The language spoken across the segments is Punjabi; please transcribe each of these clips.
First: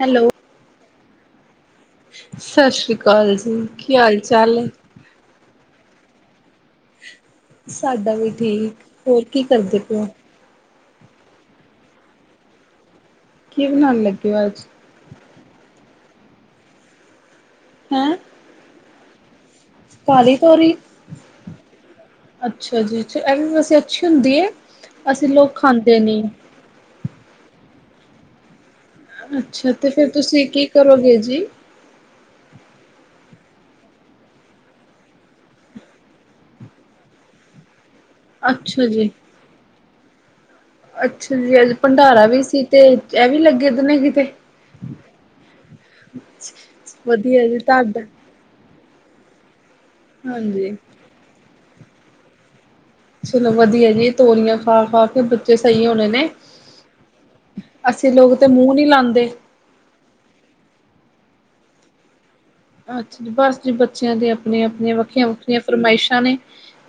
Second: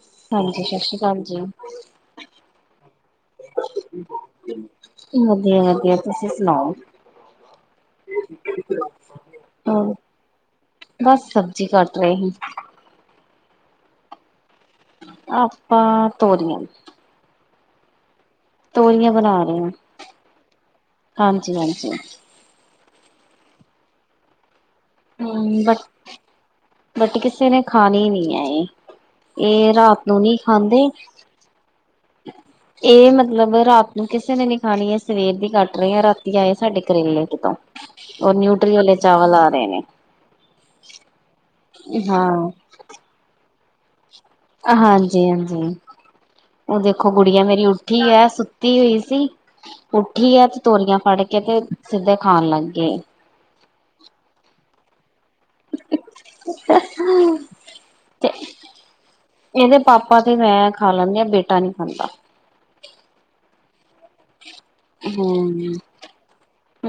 ਹੈਲੋ। ਹਾਂਜੀ, ਸਤਿ ਸ੍ਰੀ ਅਕਾਲ ਜੀ। ਸਤਿ ਸ੍ਰੀ ਅਕਾਲ ਜੀ, ਕੀ ਹਾਲ ਚਾਲ ਏ। ਵਧੀਆ-ਵਧੀਆ, ਤੁਸੀਂ ਸੁਣਾਓ। ਸਾਡਾ ਵੀ ਠੀਕ, ਹੋਰ ਕੀ ਕਰਦੇ ਹੋਰ ਪਏ ਓ? ਬਸ ਸਬਜ਼ੀ ਕੱਟ ਰਹੇ ਸੀ‌। ਕੀ ਬਣਾਣ ਲੱਗੇ ਹੋ ਅੱਜ? ਆਪਾਂ ਤੋਰੀਆਂ। ਹੈਂ। ਤੋਰੀਆਂ ਬਣਾ ਰਹੇ ਹਾਂ ਕਾਲੀ ਤੋਰੀ ਹਾਂਜੀ ਹਾਂਜੀ ਅੱਛਾ ਜੀ ਅੱਛਾ, ਐਵੇ ਵੈਸੇ ਅੱਛੀ ਹੁੰਦੀ ਐ। ਹੂੰ, ਬਟ ਬਟ ਕਿਸੇ ਨੇ ਖਾਣੀ ਨੀ ਏ ਇਹ। ਅੱਛਾ ਇਹ ਤੇ ਰਾਤ ਫਿਰ ਨੂੰ ਨਈ ਤੁਸੀਂ ਕੀ ਖਾਂਦੇ। ਕਰੋਗੇ ਜੀ। [inaudible] ਇਹ ਮਤਲਬ ਰਾਤ ਨੂੰ ਕਿਸੇ ਨੇ ਨੀ ਖਾਣੀ ਐਂ, ਸਵੇਰ ਦੀ ਕੱਟ ਰਹੇ ਆ, ਰਾਤੀ ਆਏ ਸਾਡੇ ਕਰੇਲੇ ਕਿਤੋਂ ਔਰ ਨਿਊਟਰੀ ਅੱਛਾ ਵਾਲੇ ਜੀ। ਚਾਵਲ ਆ ਰਹੇ ਨੇ। ਅੱਛਾ ਜੀ, ਭੰਡਾਰਾ ਵੀ ਹਾਂ ਸੀ ਤੇ ਇਹ ਵੀ ਲੱਗੇ ਨੇ ਕਿਤੇ? ਹਾਂਜੀ-ਹਾਂਜੀ, ਉਹ ਦੇਖੋ ਗੁੜੀਆਂ ਵਧੀਆ ਜੀ ਮੇਰੀ ਤੁਹਾਡਾ, ਊੱਠੀ ਐ। ਤੀ ਹੋਈ ਸੀ। ਉੱਠੀ ਏ ਤੇ ਹਾਂਜੀ। ਤੋਰੀਆਂ ਫੜ ਕੇ ਤੇ ਸਿੱਧੇ ਖਾਣ ਲੱਗ ਗਈ। ਚਲੋ ਵਧੀਆ ਜੀ ਤੋਰੀਆਂ ਖਾ-ਖਾ ਕੇ ਜੇ ਸਹੀ ਹੋਣੇ ਨੇ, ਅੱਸੀ ਲੋਕ ਤੇ ਮੂੰਹ ਨਹੀਂ ਲਾਦੇ। ਇਹਦੇ ਪਾਪਾ ਤੇ ਮੈਂ ਖਾ ਲੈਂਦੀ ਆ, ਬੇਟਾ ਨੀ ਖਾਂਦਾ। ਅੱਛਾ ਜੀ, ਬਸ ਜੀ ਬੱਚਿਆਂ ਦੀ ਆਪਣੀਆਂ-ਆਪਣੀਆਂ ਵੱਖੀਆਂ-ਵੱਖਰੀਆਂ ਹੂੰ। ਫਰਮਾਇਸ਼ਾਂ ਨੇ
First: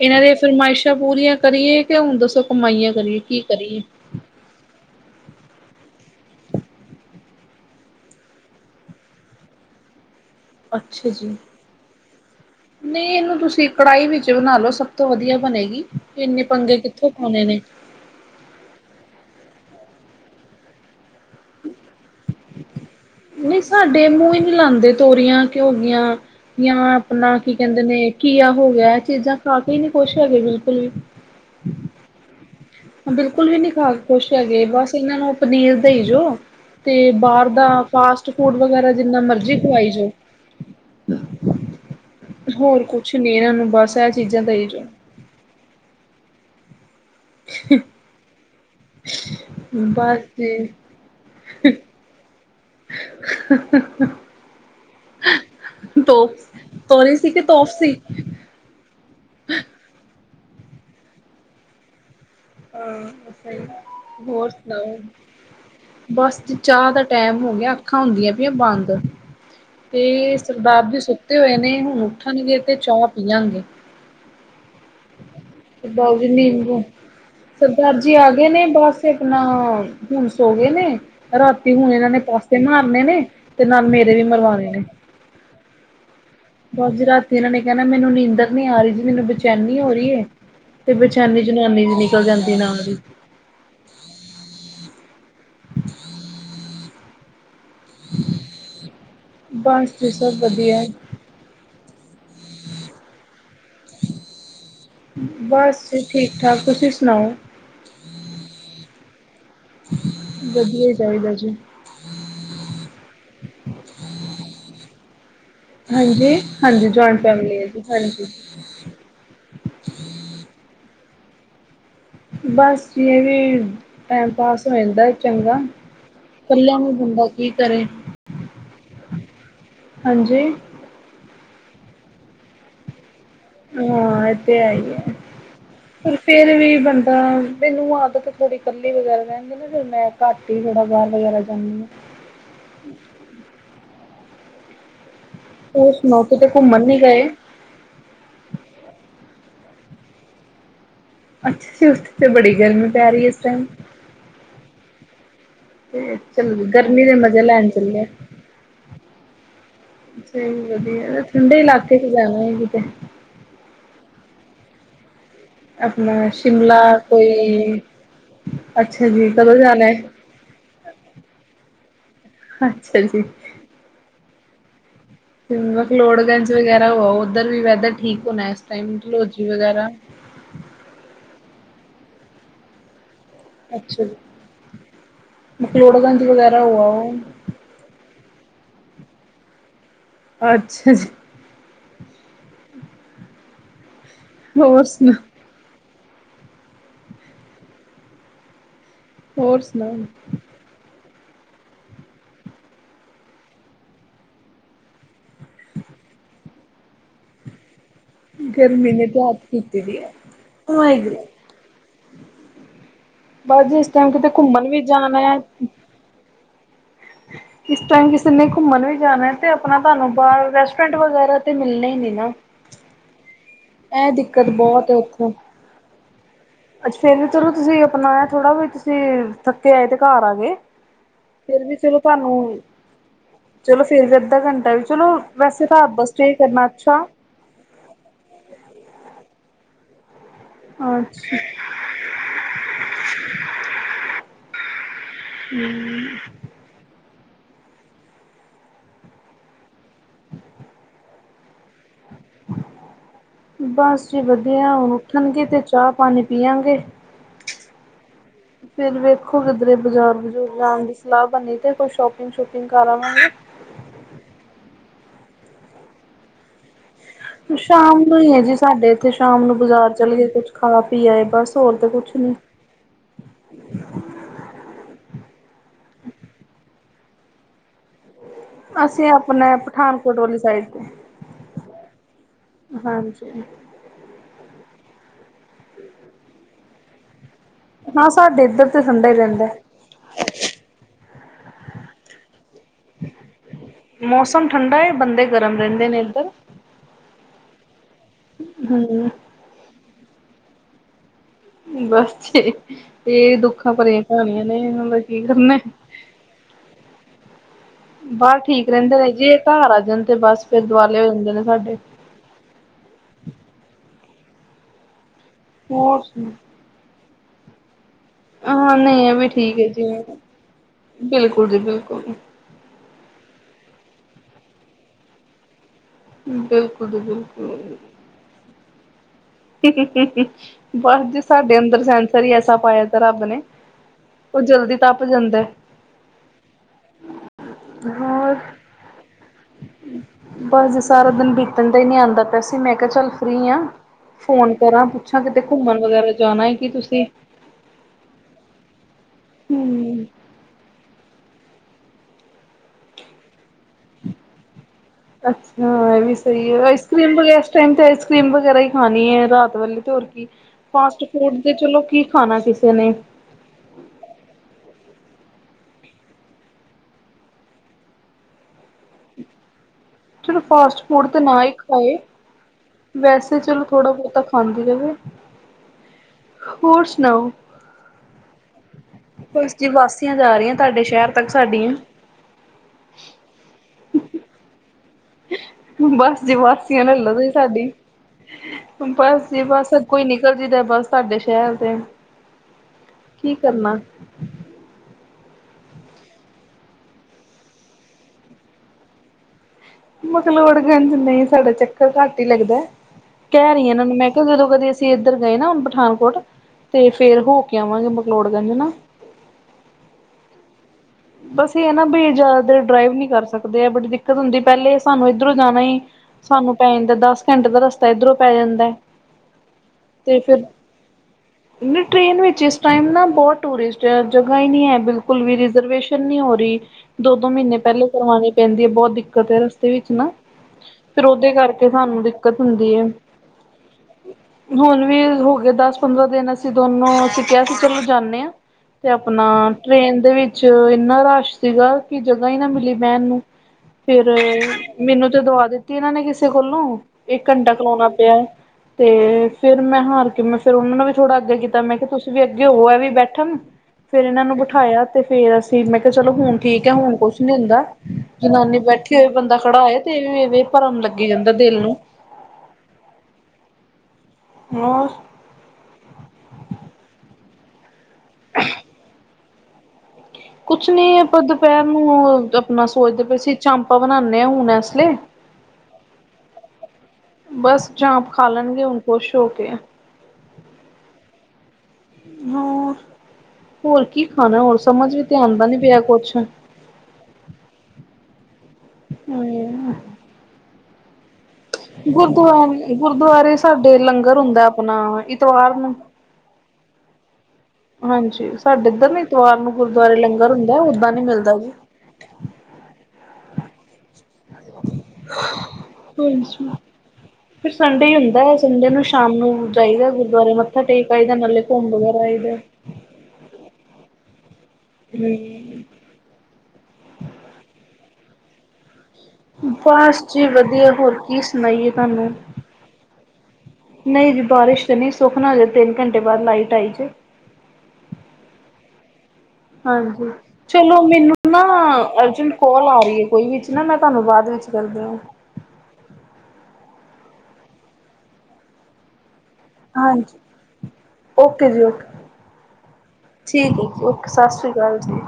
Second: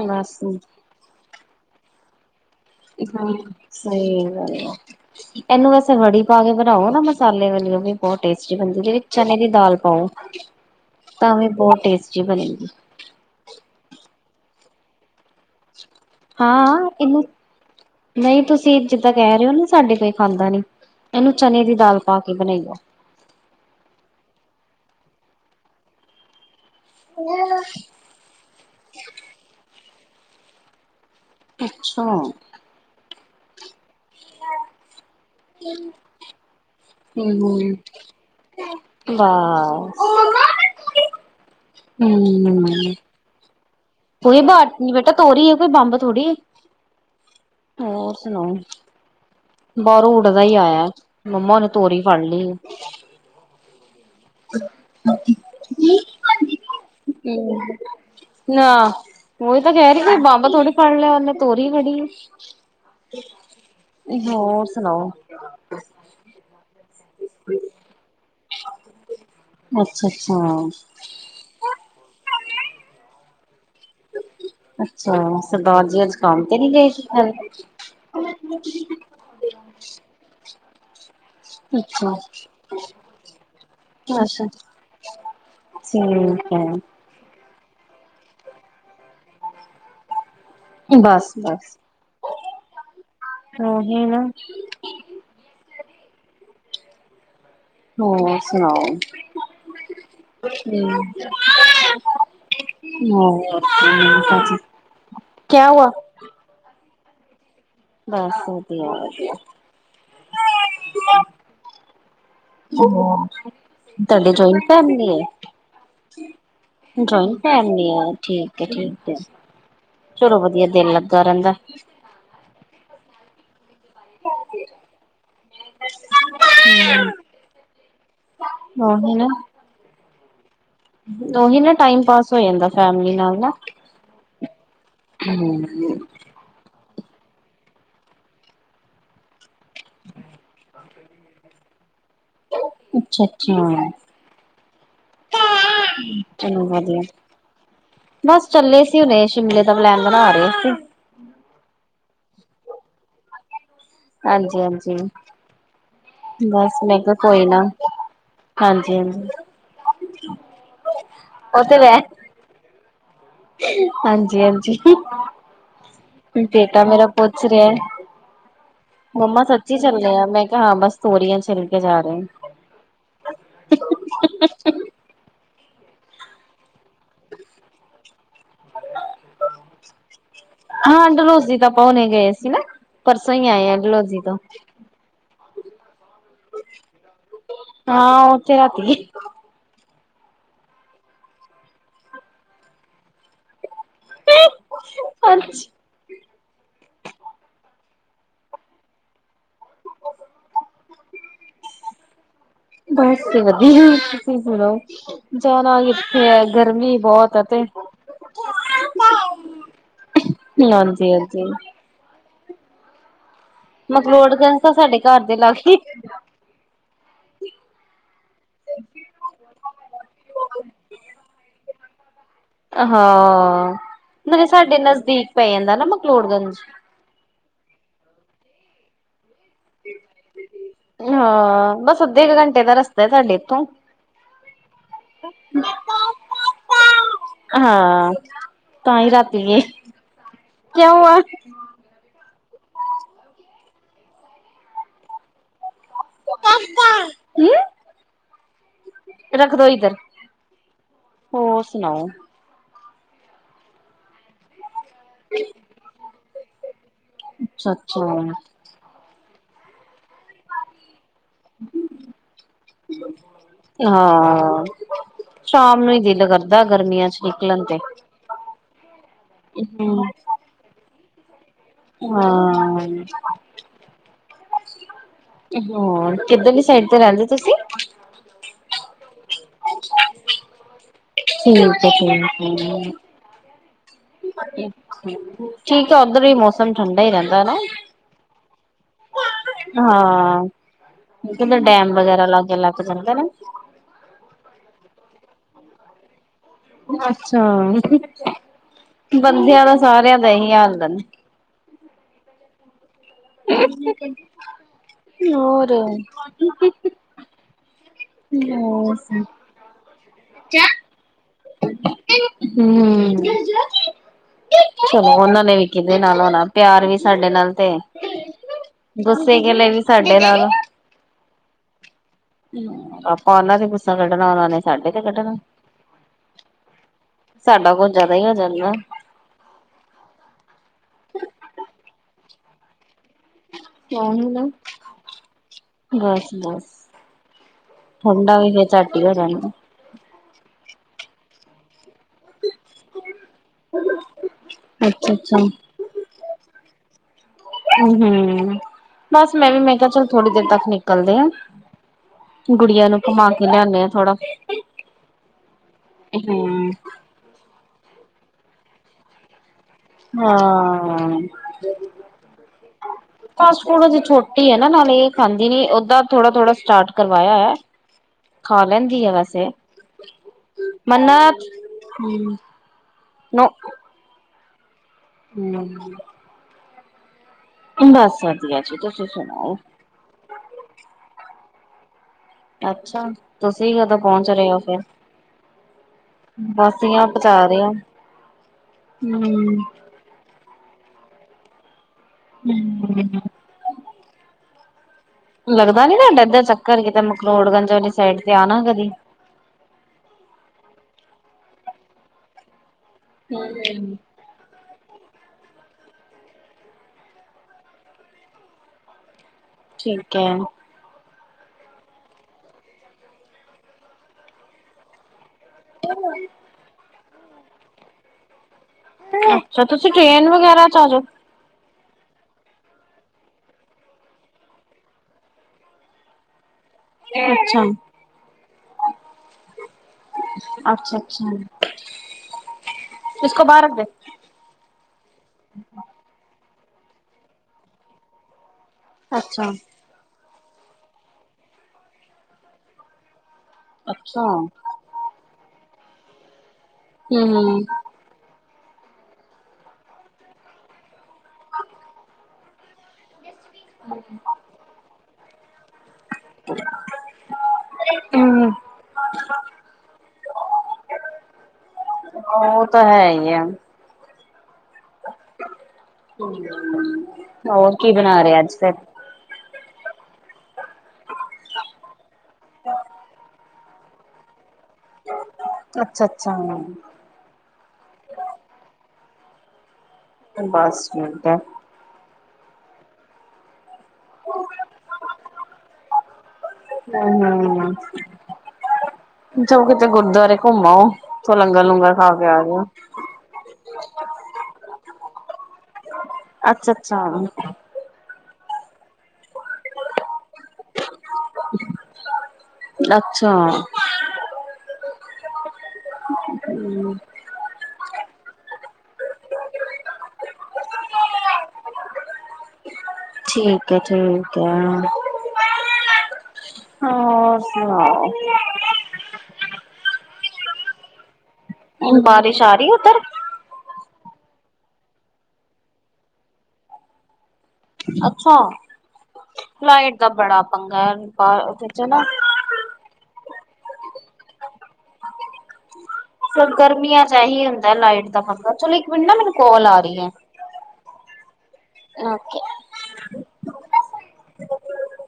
ਇਹਨਾਂ ਦੀ ਫਰਮਾਇਸ਼ਾਂ ਪੂਰੀਆਂ ਕਰੀਏ ਕਿ ਹੁਣ ਦੱਸੋ ਕਮਾਈਆਂ ਕਰੀਏ ਹਾਂ ਕੀ ਕਰੀਏ ਸਹੀ ਗੱਲ ਏ। ਇਹਨੂੰ ਵੈਸੇ ਵੜੀ ਪਾ ਕੇ ਬਣਾਓ ਨਾ ਮਸਾਲੇ ਵਾਲੀ ਬਹੁਤ ਟੇਸਟੀ ਬਣਦੀ ਲੇਕਿਨ ਚਨੇ ਦੀ ਦਾਲ ਪਾਓ। ਤਾਂ ਵੀ ਬਹੁਤ ਟੇਸਟੀ ਬਣੇਗੀ। ਨਈ ਇਹਨੂੰ ਤੁਸੀਂ ਕੜਾਹੀ ਵਿੱਚ ਬਣਾ ਲਓ, ਸਭ ਤੋਂ ਵਧੀਆ ਬਣੇਗੀ ਇੰਨੇ ਪੰਗੇ ਕਿੱਥੋਂ ਪਾਉਣੇ ਨੇ। ਨਈ, ਤੁਸੀਂ ਜਿੱਦਾਂ ਕਹਿ ਰਹੇ ਹੋ ਨਾ, ਸਾਡੇ ਕੋਈ ਖਾਂਦਾ ਨਹੀਂ ਇਹਨੂੰ ਚਨੇ ਦੀ ਦਾਲ ਪਾ ਕੇ ਬਣਾਈਓ ਨੀ ਸਾਡੇ ਮੂੰਹ ਹੀ ਨਹੀਂ ਲਾਦੇ, ਤੋਰੀਆਂ ਹੋ ਗਈਆਂ ਜਾਂ ਆਪਣਾ ਕੀ ਕਹਿੰਦੇ ਨੇ ਘੀਆ ਹੋ ਗਿਆ। ਇਹ ਚੀਜ਼ਾਂ ਖਾ ਕੇ ਹੀ ਨੀ ਖੁਸ਼ ਹੈਗੇ ਬਿਲਕੁੱਲ ਵੀ। ਅੱਛਾ। ਬਿਲਕੁਲ ਵੀ ਨੀ ਖਾ ਖੁਸ਼ ਹੈਗੇ ਬਸ ਇਹਨਾਂ ਨੂੰ ਪਨੀਰ ਦੇਈ ਜੋਓ। ਤੇ ਬਾਹਰ ਦਾ ਹੂੰ-ਹੂੰ। ਫਾਸਟ ਫੂਡ ਵਗੈਰਾ ਜਿੰਨਾ ਮਰਜ਼ੀ ਖਵਾਈ ਬਸ ਜਾਓ। ਹਮ ਹਮਮ। ਚੇਰਾਂ ਨੂੰ ਬਸ ਇਹ ਕੋਈ ਚੀਜ਼ਾਂ ਦਈ ਜੋ ਬਾਤ ਨੀ ਬੇਟਾ ਤੋਰੀਏ ਕੋਈ ਬੰਬ ਥੋੜ੍ਹੀ ਹੋਰ ਸੁਣਾਓ। ਬਾਹਰੋਂ ਬਸ ਉੱਡਦਾ ਹੀ ਜੀ ਆਇਆ। ਮੰਮਾ ਉਨੇ ਤੋਰੀ ਫੜ ਲਈ ਏ। [unintelligible] ਤੋਪ ਤੋਰੀ ਸੀ ਕਿ ਤੋਪ ਸੀ। ਨਾਹ ਉਹੀ ਤਾਂ ਕਹਿ ਰਹੀ ਬੰਬ ਥੋੜੀ ਫੜ ਲਿਆ, ਉਹਨੇ ਤੋਰੀ ਫੜੀ ਏ। ਹਾਂ ਸਹੀ ਗੱਲ, ਹੋਰ ਸੁਣਾਓ ਬਸ ਚਾਹ ਦਾ ਟੈਮ ਹੋ ਗਿਆ, ਅੱਖਾਂ ਹੁੰਦੀਆਂ ਪਈਆਂ ਬੰਦ ਅੱਛਾ ਤੇ ਅੱਛਾ ਸਰਦਾਰ ਦੀ ਸ ਤੇ ਹੋਏ ਨੇ ਹੁਣ ਉੱਠਣਗੇ ਤੇ ਚਾਹ ਪਿਆਗੇ। ਅੱਛਾ, ਸਰਦਾਰ ਸਰਦਾਰ ਅੱਜ ਜੀ ਕੰਮ ਤੇ ਨੀ ਗਏ ਸੀ ਕੱਲ ਸਰਦਾਰ ਜੀ ਆ ਗਏ ਨੇ ਬਸ ਆਪਣਾ ਹੁਣ ਸੋ ਗਏ ਨੇ, ਰਾਤੀ ਹੁਣ ਇਹਨਾਂ ਅੱਛਾ ਨੇ ਪਾਸੇ ਮਾਰਨੇ ਨੇ, ਤੇ ਨਾਲ ਮੇਰੇ ਵੀ ਅੱਛਾ ਮਰਵਾਣੇ ਨੇ। [unintelligible] ਅੱਜ ਰਾਤੀ ਇਹਨਾਂ ਨੇ ਕਹਿਣਾ ਮੈਨੂੰ ਨੀਂਦਰ ਨੀ ਆ ਰਹੀ ਜੀ ਮੈਨੂੰ ਬੇਚੈਨੀ ਹੋ ਰਹੀ ਹੈ। ਤੇ ਬਸ ਬੇਚੈਨੀ ਜਨਾਨੀ ਦੀ ਨਿਕਲ ਜਾਂਦੀ ਨਾਲ ਦੀ, ਔਹੀ ਨਾ [unintelligible] [unintelligible] ਹੋਰ ਸੁਣਾਓ? ਬਸ ਜੀ ਸਭ ਵਧੀਆ ਹੂੰ, [unintelligible] ਕਿਆ ਬਸ ਹੁਆ? ਠੀਕ-ਠਾਕ, ਤੁਸੀਂ ਸੁਣਾਓ? ਬਸ ਵਧੀਆ-ਵਧੀਆ, ਵਧੀਆ ਹੀ ਚਾਹੀਦਾ ਜੀ। ਹੂੰ, ਤੁਹਾਡੀ ਜੁਆਇੰਟ ਫੈਮਲੀ ਹੈ? ਹਾਂਜੀ ਹਾਂਜੀ ਜੁਆਇੰਟ ਫੈਮਿਲੀ ਹੈ ਜੀ ਫੈਮਲੀ ਆ ਹਾਂਜੀ। ਠੀਕ, ਠੀਕ ਐ, ਚਲੋ ਵਧੀਆ ਦਿਲ ਲੱਗਾ ਰਹਿੰਦਾ। ਬਸ ਕੀਵੀ ਟਾਈਮ ਪਾਸ ਹੋ ਜਾਂਦਾ ਚੰਗਾ, ਇਕਲਿਆ ਨੂੰ ਬੰਦਾ ਕੀ ਕਰੇ। ਹਾਂ ਹਨਾ, ਹਾਂਜੀ, ਉਹੀ ਨਾ ਟਾਈਮ ਪਾਸ ਹੋ ਜਾਂਦਾ ਫੈਮਲੀ ਨਾਲ ਨਾ, ਹਾਂ ਇਹ ਤੇ ਹੈ ਹੀ ਆ। ਫਿਰ ਵੀ ਬੰਦਾ ਮੈਨੂੰ ਆਦਤ ਥੋੜੀ ਕੱਲੀ ਵਗੈਰਾ ਰਹਿੰਦੀ, ਨਾ ਮੈਂ ਘੱਟ ਹੀ ਥੋੜਾ ਵਗੇਰਾ [unintelligible] ਅੱਛਾ-ਅੱਛਾ, ਹੋਰ ਸੁਣਾਓ ਕਿਤੇ ਚਲੋ ਘੁੰਮਣ ਨੀ ਵਧੀਆ। ਗਏ? ਬਸ ਚੱਲੇ ਸੀ, ਹੁਣੇ ਸ਼ਿਮਲੇ ਦਾ ਪਲੈਨ ਬਣਾ ਰਹੇ ਸੀ। ਅੱਛਾ, ਉੱਥੇ ਤੇ ਬੜੀ ਗਰਮੀ ਪੈ ਰਹੀ ਹੈ ਇਸ ਟਾਈਮ। ਹਾਂਜੀ-ਹਾਂਜੀ। ਤੇ ਚਲੋ ਜੀ, ਬਸ ਮੈਂ ਗਰਮੀ ਕਿਹਾ ਦੇ ਮਜ਼ੇ ਕੋਈ ਨਾ ਲੈਣ ਚੱਲੇ ਆਂ। ਹਾਂਜੀ-ਹਾਂਜੀ। ਸਹੀ ਵਧੀਆ, ਠੰਡੇ ਉਹ ਤੇ ਵੈ ਇਲਾਕੇ ਚ ਜਾਨੇ ਆਂ ਕਿਤੇ ਹਾਂਜੀ-ਹਾਂਜੀ, ਆਪਣਾ ਬੇਟਾ ਸ਼ਿਮਲਾ ਮੇਰਾ ਪੁੱਛ ਰਿਹਾ ਏ, ਕੋਈ ਅੱਛਾ ਜੀ ਮੰਮਾ ਕਦੋਂ ਸੱਚੀ ਜਾਣਾ ਹੈ? ਚੱਲੇ ਆਂ, ਮੈਂ ਕਿਹਾ ਹਾਂ ਬਸ ਤੋਰੀਆਂ ਛਿੱਲ ਕੇ ਜਾ ਰਹੇ ਆਂ। ਅੱਛਾ ਜੀ। [unintelligible] ਮਕਲੋੜਗੰਜ ਵਗੈਰਾ ਹੋ ਆਓ, ਓਧਰ ਵੈਦਰ ਠੀਕ ਹੋਣਾ, ਇਸ ਟਾਈਮ ਡਲਹੌਜੀ ਵਗੈਰਾ। ਹਾਂ ਡਲਹੋਜੀ ਤਾਂ ਆਪਾਂ ਹੁਣੇ ਗਏ ਸੀ, ਨਾ ਪਰਸੋਂ ਹੀ ਆਏ ਅੱਛਾ ਜੀ ਡਲਹੋਜੀ ਤੋਂ ਮਕਲੋੜਗੰਜ ਵਗੈਰਾ ਹੋ ਆਉ, ਹਾਂ ਉਹ ਤੇੇ ਰਾਤੀ, ਅੱਛਾ ਜੀ। ਹੋਰ ਸੂਨਾ, [unintelligible] ਹੋਰ ਸੁਣਾਓ? ਬਹੁਤ ਵਧੀਆ, ਤੁਸੀਂ ਸੁਣਾਉ ਜਾਣਾ ਕਿੱਥੇ ਐ? ਗਰਮੀਂ ਬਹੁਤ ਤੇ, ਗਰਮੀਂ ਨੇ ਤੇ ਅੱਤ ਕੀਤੀ ਪਈ ਹੈ। ਹਾਂਜੀ ਹਾਂਜੀ ਬਸ ਜੀ ਇਸ ਟਾਈਮ ਕਿਤੇ ਮਕਲੋੜਗੰਜ ਘੁੰਮਣ ਤਾਂ ਵੀ ਸਾਡੇ ਜਾਣਾ ਘਰ ਦੇ ਹੈ। ਲਾਗੇ ਹੀ, ਇਸ ਟਾਈਮ ਕਿਸੇ ਨੇ ਘੁੰਮਣ ਵੀ ਜਾਣਾ ਤੇ ਆਪਣਾ ਤੁਹਾਨੂੰ ਬਾਹਰ ਰੈਸਟੋਰੈਂਟ ਵਗੈਰਾ ਤੇ ਮਿਲਣੇ ਨਹੀ ਨਾ। ਅ ਹਾਂ, ਇਹ ਨਹੀਂ ਦਿੱਕਤ ਸਾਡੇ ਬਹੁਤ ਹੈ ਨਜ਼ਦੀਕ ਉੱਥੇ। ਪੈ ਜਾਂਦਾ ਨਾ ਮਕਲੋੜਗੰਜ। ਅੱਛਾ ਜੀ, ਚਲੋ ਤੁਸੀਂ ਆਪਣਾ, ਥੋੜ੍ਹਾ ਜਾ ਤੁਸੀਂ ਥੱਕੇ ਆਏ ਤੇ ਘਰ ਆ ਗਏ। ਫਿਰ ਵੀ ਚਲੋ ਤੁਹਾਨੂੰ ਹਲੇ ਤਾਂ ਚਲੋ ਫੇਰ ਜੇ ਅੱਧਾ ਘੰਟਾ ਵੀ ਚਲੋ, ਵੈਸੇ ਤਾਂ ਆਪਣਾ ਸਟੇਅ ਕਰਨਾ ਅੱਛਾ ਹਾਂ, ਤਾਂ ਹੀ ਰਾਤੀਂ ਗਏ ਕਿਉਂ ਆ ਅੱਛਾ। ਹਮ। ਹਮ। ਰੱਖ ਦੋ ਇਧਰ। ਹੋਰ ਸੁਣਾਓ। ਬੱਸ ਵਧੀਆ ਹੁਣ ਉਠਣਗੇ ਤੇ ਚਾਹ ਪਾਣੀ -ਪੀਵਾਂਗੇ। ਅੱਛਾ ਅੱਛਾ ਫੇਰ ਵੇਖੋ ਕਿਧਰੇ ਬਜ਼ਾਰ-ਬਜੂਰ ਜਾਣ ਦੀ ਸਲਾਹ ਬਣੀ ਤੇ ਕੋਈ ਸ਼ੋਪਿੰਗ-ਸੂਪਿੰਗ ਕਰ ਆਵਾਂਗੇ। ਹਾਂ, ਸ਼ਾਮ ਨੂੰ ਹੀ ਦਿਲ ਕਰਦਾ ਗਰਮੀਆਂ 'ਚ ਨਿਕਲਣ ਤੇ ਸ਼ਾਮ ਨੂੰ ਹੀ ਏ ਜੀ ਸਾਡੇ ਇੱਥੇ, ਸ਼ਾਮ ਨੂੰ ਬਾਜ਼ਾਰ ਹਾਂ ਚਲ ਗਏ, ਕੁਛ ਖਾ-ਪੀ ਆਏ ਬੱਸ। ਹਾਂ। ਏ ਵੀ ਹਾਂ। ਕਿੱਧਰਲੀ ਸਾਈਡ ਤੇ ਰਹਿੰਦੇ ਤੁਸੀਂ? ਅਸੀਂ ਆਪਣਾ ਪਠਾਨਕੋਟ ਵਾਲੀ ਸਾਈਡ ਤੋਂ। ਠੀਕ ਹੈ ਠੀਕ ਐ। ਠੀਕ ਐ, ਉੱਧਰ ਵੀ ਮੌਸਮ ਠੰਡਾ ਹੀ ਰਹਿੰਦਾ ਨਾ। ਹਾਂ, ਸਾਡੇ ਇੱਧਰ ਤੇ ਠੰਡਾ ਰਹਿੰਦਾ। ਹਾਂ ਕਿਉਂਕਿ ਡੈਮ ਵਗੈਰਾ ਲਾਗੇ ਲੱਗ ਜਾਂਦਾ ਨਾ। ਮੌਸਮ ਠੰਡਾ ਏ, ਬੰਦੇ ਗਰਮ ਰਹਿੰਦੇ ਨੇ ਇੱਧਰ। ਅੱਛਾ। ਹੂੰ। ਬੰਦਿਆਂ ਦਾ ਸਾਰਿਆਂ ਦਾ ਇਹੀ ਹਾਲ ਰਹਿੰਦਾ। ਬਸ ਠੀਕ। ਇਹ ਦੁੱਖਾਂ ਭਰੀਆਂ ਕਹਾਣੀਆਂ ਨੇ ਇਹਨਾਂ ਦਾ ਕੀ ਕਰਨਾ। ਹੋਰ ਬਾਹਰ ਠੀਕ ਹੂੰ ਰਹਿੰਦੇ ਨੇ, ਜੇ ਘਰ ਆ ਜਾਣ ਤੇ ਬਸ ਫਿਰ ਦੁਆਲੇ ਹੋ ਜਾਂਦੇ ਨੇ ਸਾਡੇ। ਹਮ। ਚਲੋ ਉਹਨਾਂ ਨੇੇ ਵੀ ਕੀਦੇ ਹੋਰ ਨਾਲ ਹੋਨਾ। ਪਿਆਰ ਵੀ ਸਾਡੇ ਨਾਲ ਤੇ ਹਾਂ ਨਹੀਂ ਇਹ ਵੀ ਗੁੱਸੇ ਠੀਕ ਹੈ ਗਿਲੇ ਵੀ ਜੀ ਸਾਡੇ ਨਾਲ ਬਿਲਕੁਲ ਜੀ ਬਿਲਕੁਲ। ਹਮ ਆਪਾਂ ਉਹਨਾਂ ਦਾ ਗੁੱਸਾ ਕੱਢਣਾ ਉਹਨਾਂ ਨੇ ਸਾਡੇ ਤੇ ਕੱਢਣਾ। ਬਿਲਕੁਲ ਬਿਲਕੁਲ। ਸਾਡਾ ਕੁਝ ਜਿਆਦਾ ਹੀ ਹੋ ਜਾਂਦਾ। ਬਸ ਜੇ ਸਾਡੇ ਅੰਦਰ ਸੈਂਸਰ ਹੀ ਐਸਾ ਪਾਇਆ ਤਾਂ ਰੱਬ ਨੇ। ਉਹ ਚ ਜਲਦੀ ਤੱਪ ਜਾਂਦਾ। ਬਸ ਬਸ। ਹੋਰ ਠੰਡਾ ਵੀ ਫਿਰ ਝਟ ਹੀ ਹੋ ਜਾਣਾ। ਬਸ ਜੀ ਸਾਰਾ ਦਿਨ ਬੀਤਣ ਤੇ ਹੀ ਨਹੀਂ ਆਉਂਦਾ ਪਿਆ ਸੀ, ਮੈਂ ਕਿਹਾ ਚੱਲ ਫਰੀ ਹਾਂ ਫੋਨ ਕਰਾਂ ਅੱਛਾ ਪੁੱਛਾਂ, ਅੱਛਾ ਕਿਤੇ ਘੁੰਮਣ ਵਗੈਰਾ ਜਾਣਾ ਹੈ ਕੀ ਤੁਸੀਂ। ਹਮ ਹਮ। ਬੱਸ ਮੈਂ ਵੀ ਮੈਂ ਕਿਹਾ, ਹੂੰ। ਚੱਲ ਥੋੜੀ ਦੇਰ ਤੱਕ ਨ ਨਿਕਲਦੇ ਆਂ, ਗੁੜੀਆ ਨੂੰ ਘੁੰਮਾ ਕੇ ਲਿਆਨੇ ਆਂ। ਅੱਛਾ, ਇਹ ਵੀ ਸਹੀ ਹੂੰ ਹੈ। ਕਰ੍ਰੀਮ ਇਸ ਟਾਈਮ ਤੇ ਆਈਸਕਰੀਮ ਵਗੈਰਾ ਹੀ ਖਾਣੀ ਹੈ, ਰਾਤ ਵੇ ਤੇ ਹੋਰ ਕੀ ਫਾਸਟ ਹਾਂ ਫੂਡ ਤੇ ਚਲੋ ਕੀ ਖਾਣਾ ਕਿਸੇ ਨੇ। ਫਾਸਟ ਫੂਡ ਅਜੇ ਛੋਟੀ ਏ ਨਾ, ਨਾਲ ਇਹ ਖਾਂਦੀ ਨੀ, ਓਦਾਂ ਥੋੜਾ-ਥੋੜਾ ਸਟਾਰਟ ਕਰਵਾਇਆ ਹੈ। ਖਾ ਲੈਂਦੀ ਹੈ ਵੈਸੇ। ਚਲੋ, ਫਾਸਟ ਫੂਡ ਤੇ ਨਾ ਮੰਨਤ ਹੀ ਖਾਏ ਵੈਸੇ, ਚਲੋ ਥੋੜਾ-ਬਹੁਤਾ ਖਾਂਦੀ ਰਵੇ। ਹੂੰ।। ਹੋਰ ਸੁਣਾਓ? ਬਸ ਵਧੀਆ ਜੀ ਤੁਸੀਂ ਸੁਣਾਓ? ਤੀਆਂ ਜਾ ਰਹੀਆਂ ਤੁਹਾਡੇ ਸ਼ਹਿਰ ਤੱਕ ਸਾਡੀਆਂ। ਅੱਛਾ ਤੁਸੀਂ ਕਦੋਂ ਪਹੁੰਚ ਰਹੇ ਹੋ ਫਿਰ? ਬਸ ਜੀ ਵਾਸੀਆਂ ਬਾਸੀਆਂ ਲਲੋ ਤੁ ਪਹੁੰਚਾ ਰਹੇ ਸਾਡੀ ਹੋ। ਬਸ ਜੀ ਹੂੰ ਬਸ। ਕੋਈ ਨਿਕਲ ਜੀਦਾ ਬਸ ਤੁਹਾਡੇ ਸ਼ਹਿਰ ਤੇ। ਹੂੰ। ਕੀ ਕਰਨਾ। ਲੱਗਦਾ ਨੀ ਨਾ ਤਾਡਾ ਐਧਰ ਚੱਕਰ ਕਿਤੇ ਮਕਰੋੜਗੰਜ ਵਾਲੀ ਸਾਈਡ ਤੇ ਆਉਣਾ ਕਦੀ। ਮਕਲੋੜਗੰਜ ਨਹੀਂ ਸਾਡਾ ਚੱਕਰ ਘੱਟ ਹੀ ਲੱਗਦਾ ਕਹਿ ਰਹੀ ਹ ਇਹਨਾਂ ਨੂੰ ਮੈਂ ਤੇ ਜਦੋਂ ਕਦੇ ਅਸੀਂ ਇੱਧਰ ਗਏ ਨਾ ਹੁਣ ਪਠਾਨਕੋਟ ਤੇ ਫੇਰ ਹੋ ਕੇ ਆਵਾਂਗੇ ਮਕਲੋੜਗੰਜ ਨਾ। ਠੀਕ ਹੈ। ਬਸ ਇਹ ਨਾ ਬ ਜ਼ਿਆਦਾ ਦੇਰ ਡਰਾਈਵ ਨੀ ਕਰ ਸਕਦੇ ਆ ਬੜੀ ਦਿੱਕਤ ਹੁੰਦੀ ਪਹਿਲੇ ਸਾਨੂੰ ਇੱਧਰੋਂ ਜਾਣਾ ਹੀ, ਸਾਨੂੰ ਪੈ ਜਾਂਦਾ ਦਸ ਘੰਟੇ ਦਾ ਰਸਤਾ ਇੱਧਰੋਂ ਪੈ ਜਾਂਦਾ। ਅੱਛਾ ਤੁਸੀਂ ਟੇਰਨ ਵਗੈਰਾ ਚ ਆ ਜਾਓ। ਨਈ ਟ੍ਰੇਨ ਵਿੱਚ ਇਸ ਟਾਈਮ ਨਾ ਬਹੁਤ ਟੂਰਿਸਟ ਐ ਜਗ੍ਹਾ ਹੀ ਨਹੀਂ ਹੈ ਬਿਲਕੁਲ ਵੀ ਰਿਜ਼ਰਵੇਸ਼ਨ ਨ ਹੋ ਰਹੀ ਦੋ-ਦੋ ਮਹੀਨੇ ਅੱਛਾ ਪਹਿਲੇ ਕਰਵਾਉਣੀ ਪੈਂਦੀ ਹੈ ਬਹੁਤ ਦਿੱਕਤ ਹੈ ਰਸਤੇ ਵਿੱਚ ਨਾ। ਅੱਛਾ ਫਿਰ ਉਹਦੇ ਅੱਛਾ ਕਰਕੇ ਹਾਨੂੰ ਦਿੱਕਤ ਹੁੰਦੀ ਹੈ। ਇਸਕੋ ਬਾਹਰ ਰੱਖ ਦੇ ਹੁਣ ਵੀ ਹੋ ਗਏ ਦਸ ਪੰਦਰਾਂ ਦਿਨ ਅਸੀਂ ਦੋਨੋ ਅਸੀਂ ਕਿਹਾ ਸੀ ਚਲੋ ਜਾਂਨੇ ਹਾਂ। ਤੇ ਆਪਣਾ ਅੱਛਾ ਟ੍ਰੇਨ ਦੇ ਵਿੱਚ ਇੰਨਾ ਰਸ਼ ਸੀਗਾ ਕਿ ਜਗ੍ਹਾ ਹੀ ਨਾ ਮਿਲੀ ਬਹਿਣ ਨੂੰ ਫੇਿਰ ਅੱਛਾ ਮੈਨੂੰ ਤੇ ਦਵਾ ਦਿੱਤੀ ਇਹਨਾਂ ਨੇ ਕਿਸੇ ਕੋਲੋਂ ਇੱਕ ਘੰਟਾ ਹੂੰ ਖਲੋਣਾ ਪਿਆ ਤੇ ਫੇਿਰ ਮੈਂ ਹਾਰ ਕੇ ਮੈਂ ਫੇਿਰ ਉਹਨਾਂ ਨੂੰ ਵੀ ਥੋੜਾ ਅੱਗੇ ਕੀਤਾ ਮੈਂ ਕਿਹਾ ਤੁਸੀਂ ਵੀ ਅੱਗੇ ਗੇ ਹੋਵੋ ਏ ਵੀ ਬੈਠਣ ਫੇਰ ਇਹਨਾਂ ਨੂੰ ਬਿਠਾਇਆ ਤੇ ਫੇਰ ਅਸੀਂ ਮੈਂ ਕਿਹਾ ਚਲੋ ਹੁਣ ਠੀਕ ਹੈ ਹੁਣ ਕੁਛ ਨੀ ਹੁੰਦਾ। ਹੂੰ ਜਨਾਨੀ ਬੈਠੀ ਹੋਏ ਬੰਦਾ ਖੜਾ ਹੋਵੇ ਤੇ ਇਹ ਵੀ ਵੇਖ-ਵੇਖ ਭਰਮ ਲੱਗੀ ਜਾਂਦਾ ਦਿਲ ਨੂੰ। ਹਾਂ ਉਹ ਤਾਂ ਹੈ ਹੀ ਆ। ਹੋ। ਹੋਰ ਕੀ ਬਣਾ ਰਹੇ ਅੱਜ ਫਿਰ? ਕੁਛ ਨਹੀਂ ਆਪਾਂ ਦੁਪਹਿਰ ਨੂੰ ਓਹ ਆਪਣਾ ਸੋਚਦੇ ਪਏ ਸੀ ਚਾਪਾ ਬਣਾਉਦੇ ਹਾਂ ਹੁਣ ਏਸਲੇ ਅੱਛਾ-ਅੱਛਾ ਬਸ ਚਾਂਪ ਖਾ ਲੈਣਗੇ ਹੁਣ ਖੁਸ਼ ਹੋ ਕੇ। ਬਸ ਮਿਲਦਾ ਹਾਂ, ਹੋਰ ਕੀ ਖਾਣਾ ਹੋਰ ਸਮਝ ਵੀ ਨੀ ਪਿਆ ਕੁਛ। ਹੂੰ, ਜਾੳ ਹਮ ਕਿਤੇ ਗੁਰਦੁਆਰੇ ਘੁੰਮ ਆਓ। ਲੰਗਰ ਲੂੰਗਰ ਖਾ ਕੇ ਆ ਜਾਓ ਗੁਰਦੁਆਰੇ ਗੁਰਦੁਆਰੇ ਸਾਡੇ ਲੰਗਰ ਹੁੰਦਾ ਆਪਣਾ ਇਤਵਾਰ ਨੂੰ। ਅੱਛਾ-ਅੱਛਾ ਹਾਂਜੀ ਸਾਡੇ ਇੱਧਰ ਨਾ ਇਤਵਾਰ ਨੂੰ ਗੁਰਦੁਆਰੇ ਲੰਗਰ ਹੁੰਦਾ ਓਦਾਂ ਨੀ ਮਿਲਦਾ ਜੀ। ਅੱਛਾ। ਹਾਂਜੀ। ਫਿਰ ਸੰਡੇ ਹੀ ਹੁੰਦਾ ਹੈ, ਸੰਡੇ ਨੂੰ ਸ਼ਾਮ ਨੂੰ ਜਾਈਦਾ ਗੁਰਦੁਆਰੇ ਮੱਥਾ ਟੇਕ ਆਈਦਾ ਨਾਲੇ ਘੁੰਮ ਵਗੈਰਾ ਆਈਦਾ। ਠੀਕ ਐ, ਠੀਕ ਹੈ। ਹੂੰ। ਹਾਂ ਹੋਰ ਸੁਣਾਓ? ਬਸ ਜੀ ਵਧੀਆ ਹੋਰ ਕੀ ਸੁਣਾਈਏ ਤੁਹਾਨੂੰ ਬਾਰਿਸ਼ ਆ ਰਹੀ ਉੱਧਰ ਨਹੀਂ ਜੀ ਬਾਰਿਸ਼ ਤੇ ਨਹੀਂ ਸੁਖਨਾ ਹਜੇ ਤਿੰਨ ਘੰਟੇ ਬਾਅਦ ਲਾਈਟ ਆਈ ਜੇ। ਅੱਛਾ। ਲਾਈਟ ਦਾ ਹਾਂਜੀ ਬੜਾ ਚਲੋ ਪੰਗਾ ਮੈਨੂੰ ਨਾ ਹੈ। ਉੱਥੇ ਚ ਨਾ ਅਰਜਨਟ। ਕੋਲ ਆ ਰਹੀ ਹੈ ਕੋਈ ਵੀ ਵਿੱਚ ਨਾ ਮੈਂ ਤੁਹਾਨੂੰ ਬਾਅਦ ਵਿੱਚ ਕਰਦੀ ਹਾਂ। ਗਰਮੀਆਂ ਚ ਇਹੀ ਹੁੰਦਾ ਲਾਈਟ ਦਾ ਪੰਗਾ ਚਲੋ ਇੱਕ ਮਿੰਟ ਨਾ ਮੈਨੂੰ ਕਾਲ ਆ ਰਹੀ ਹੈ। ਹਾਂਜੀ ਓਕੇ ਜੀ ਓਕੇ ਓਕੇ ਠੀਕ ਹੈ ਜੀ ਓਕੇ ਸਤਿ ਸ਼੍ਰੀ ਅਕਾਲ ਜੀ।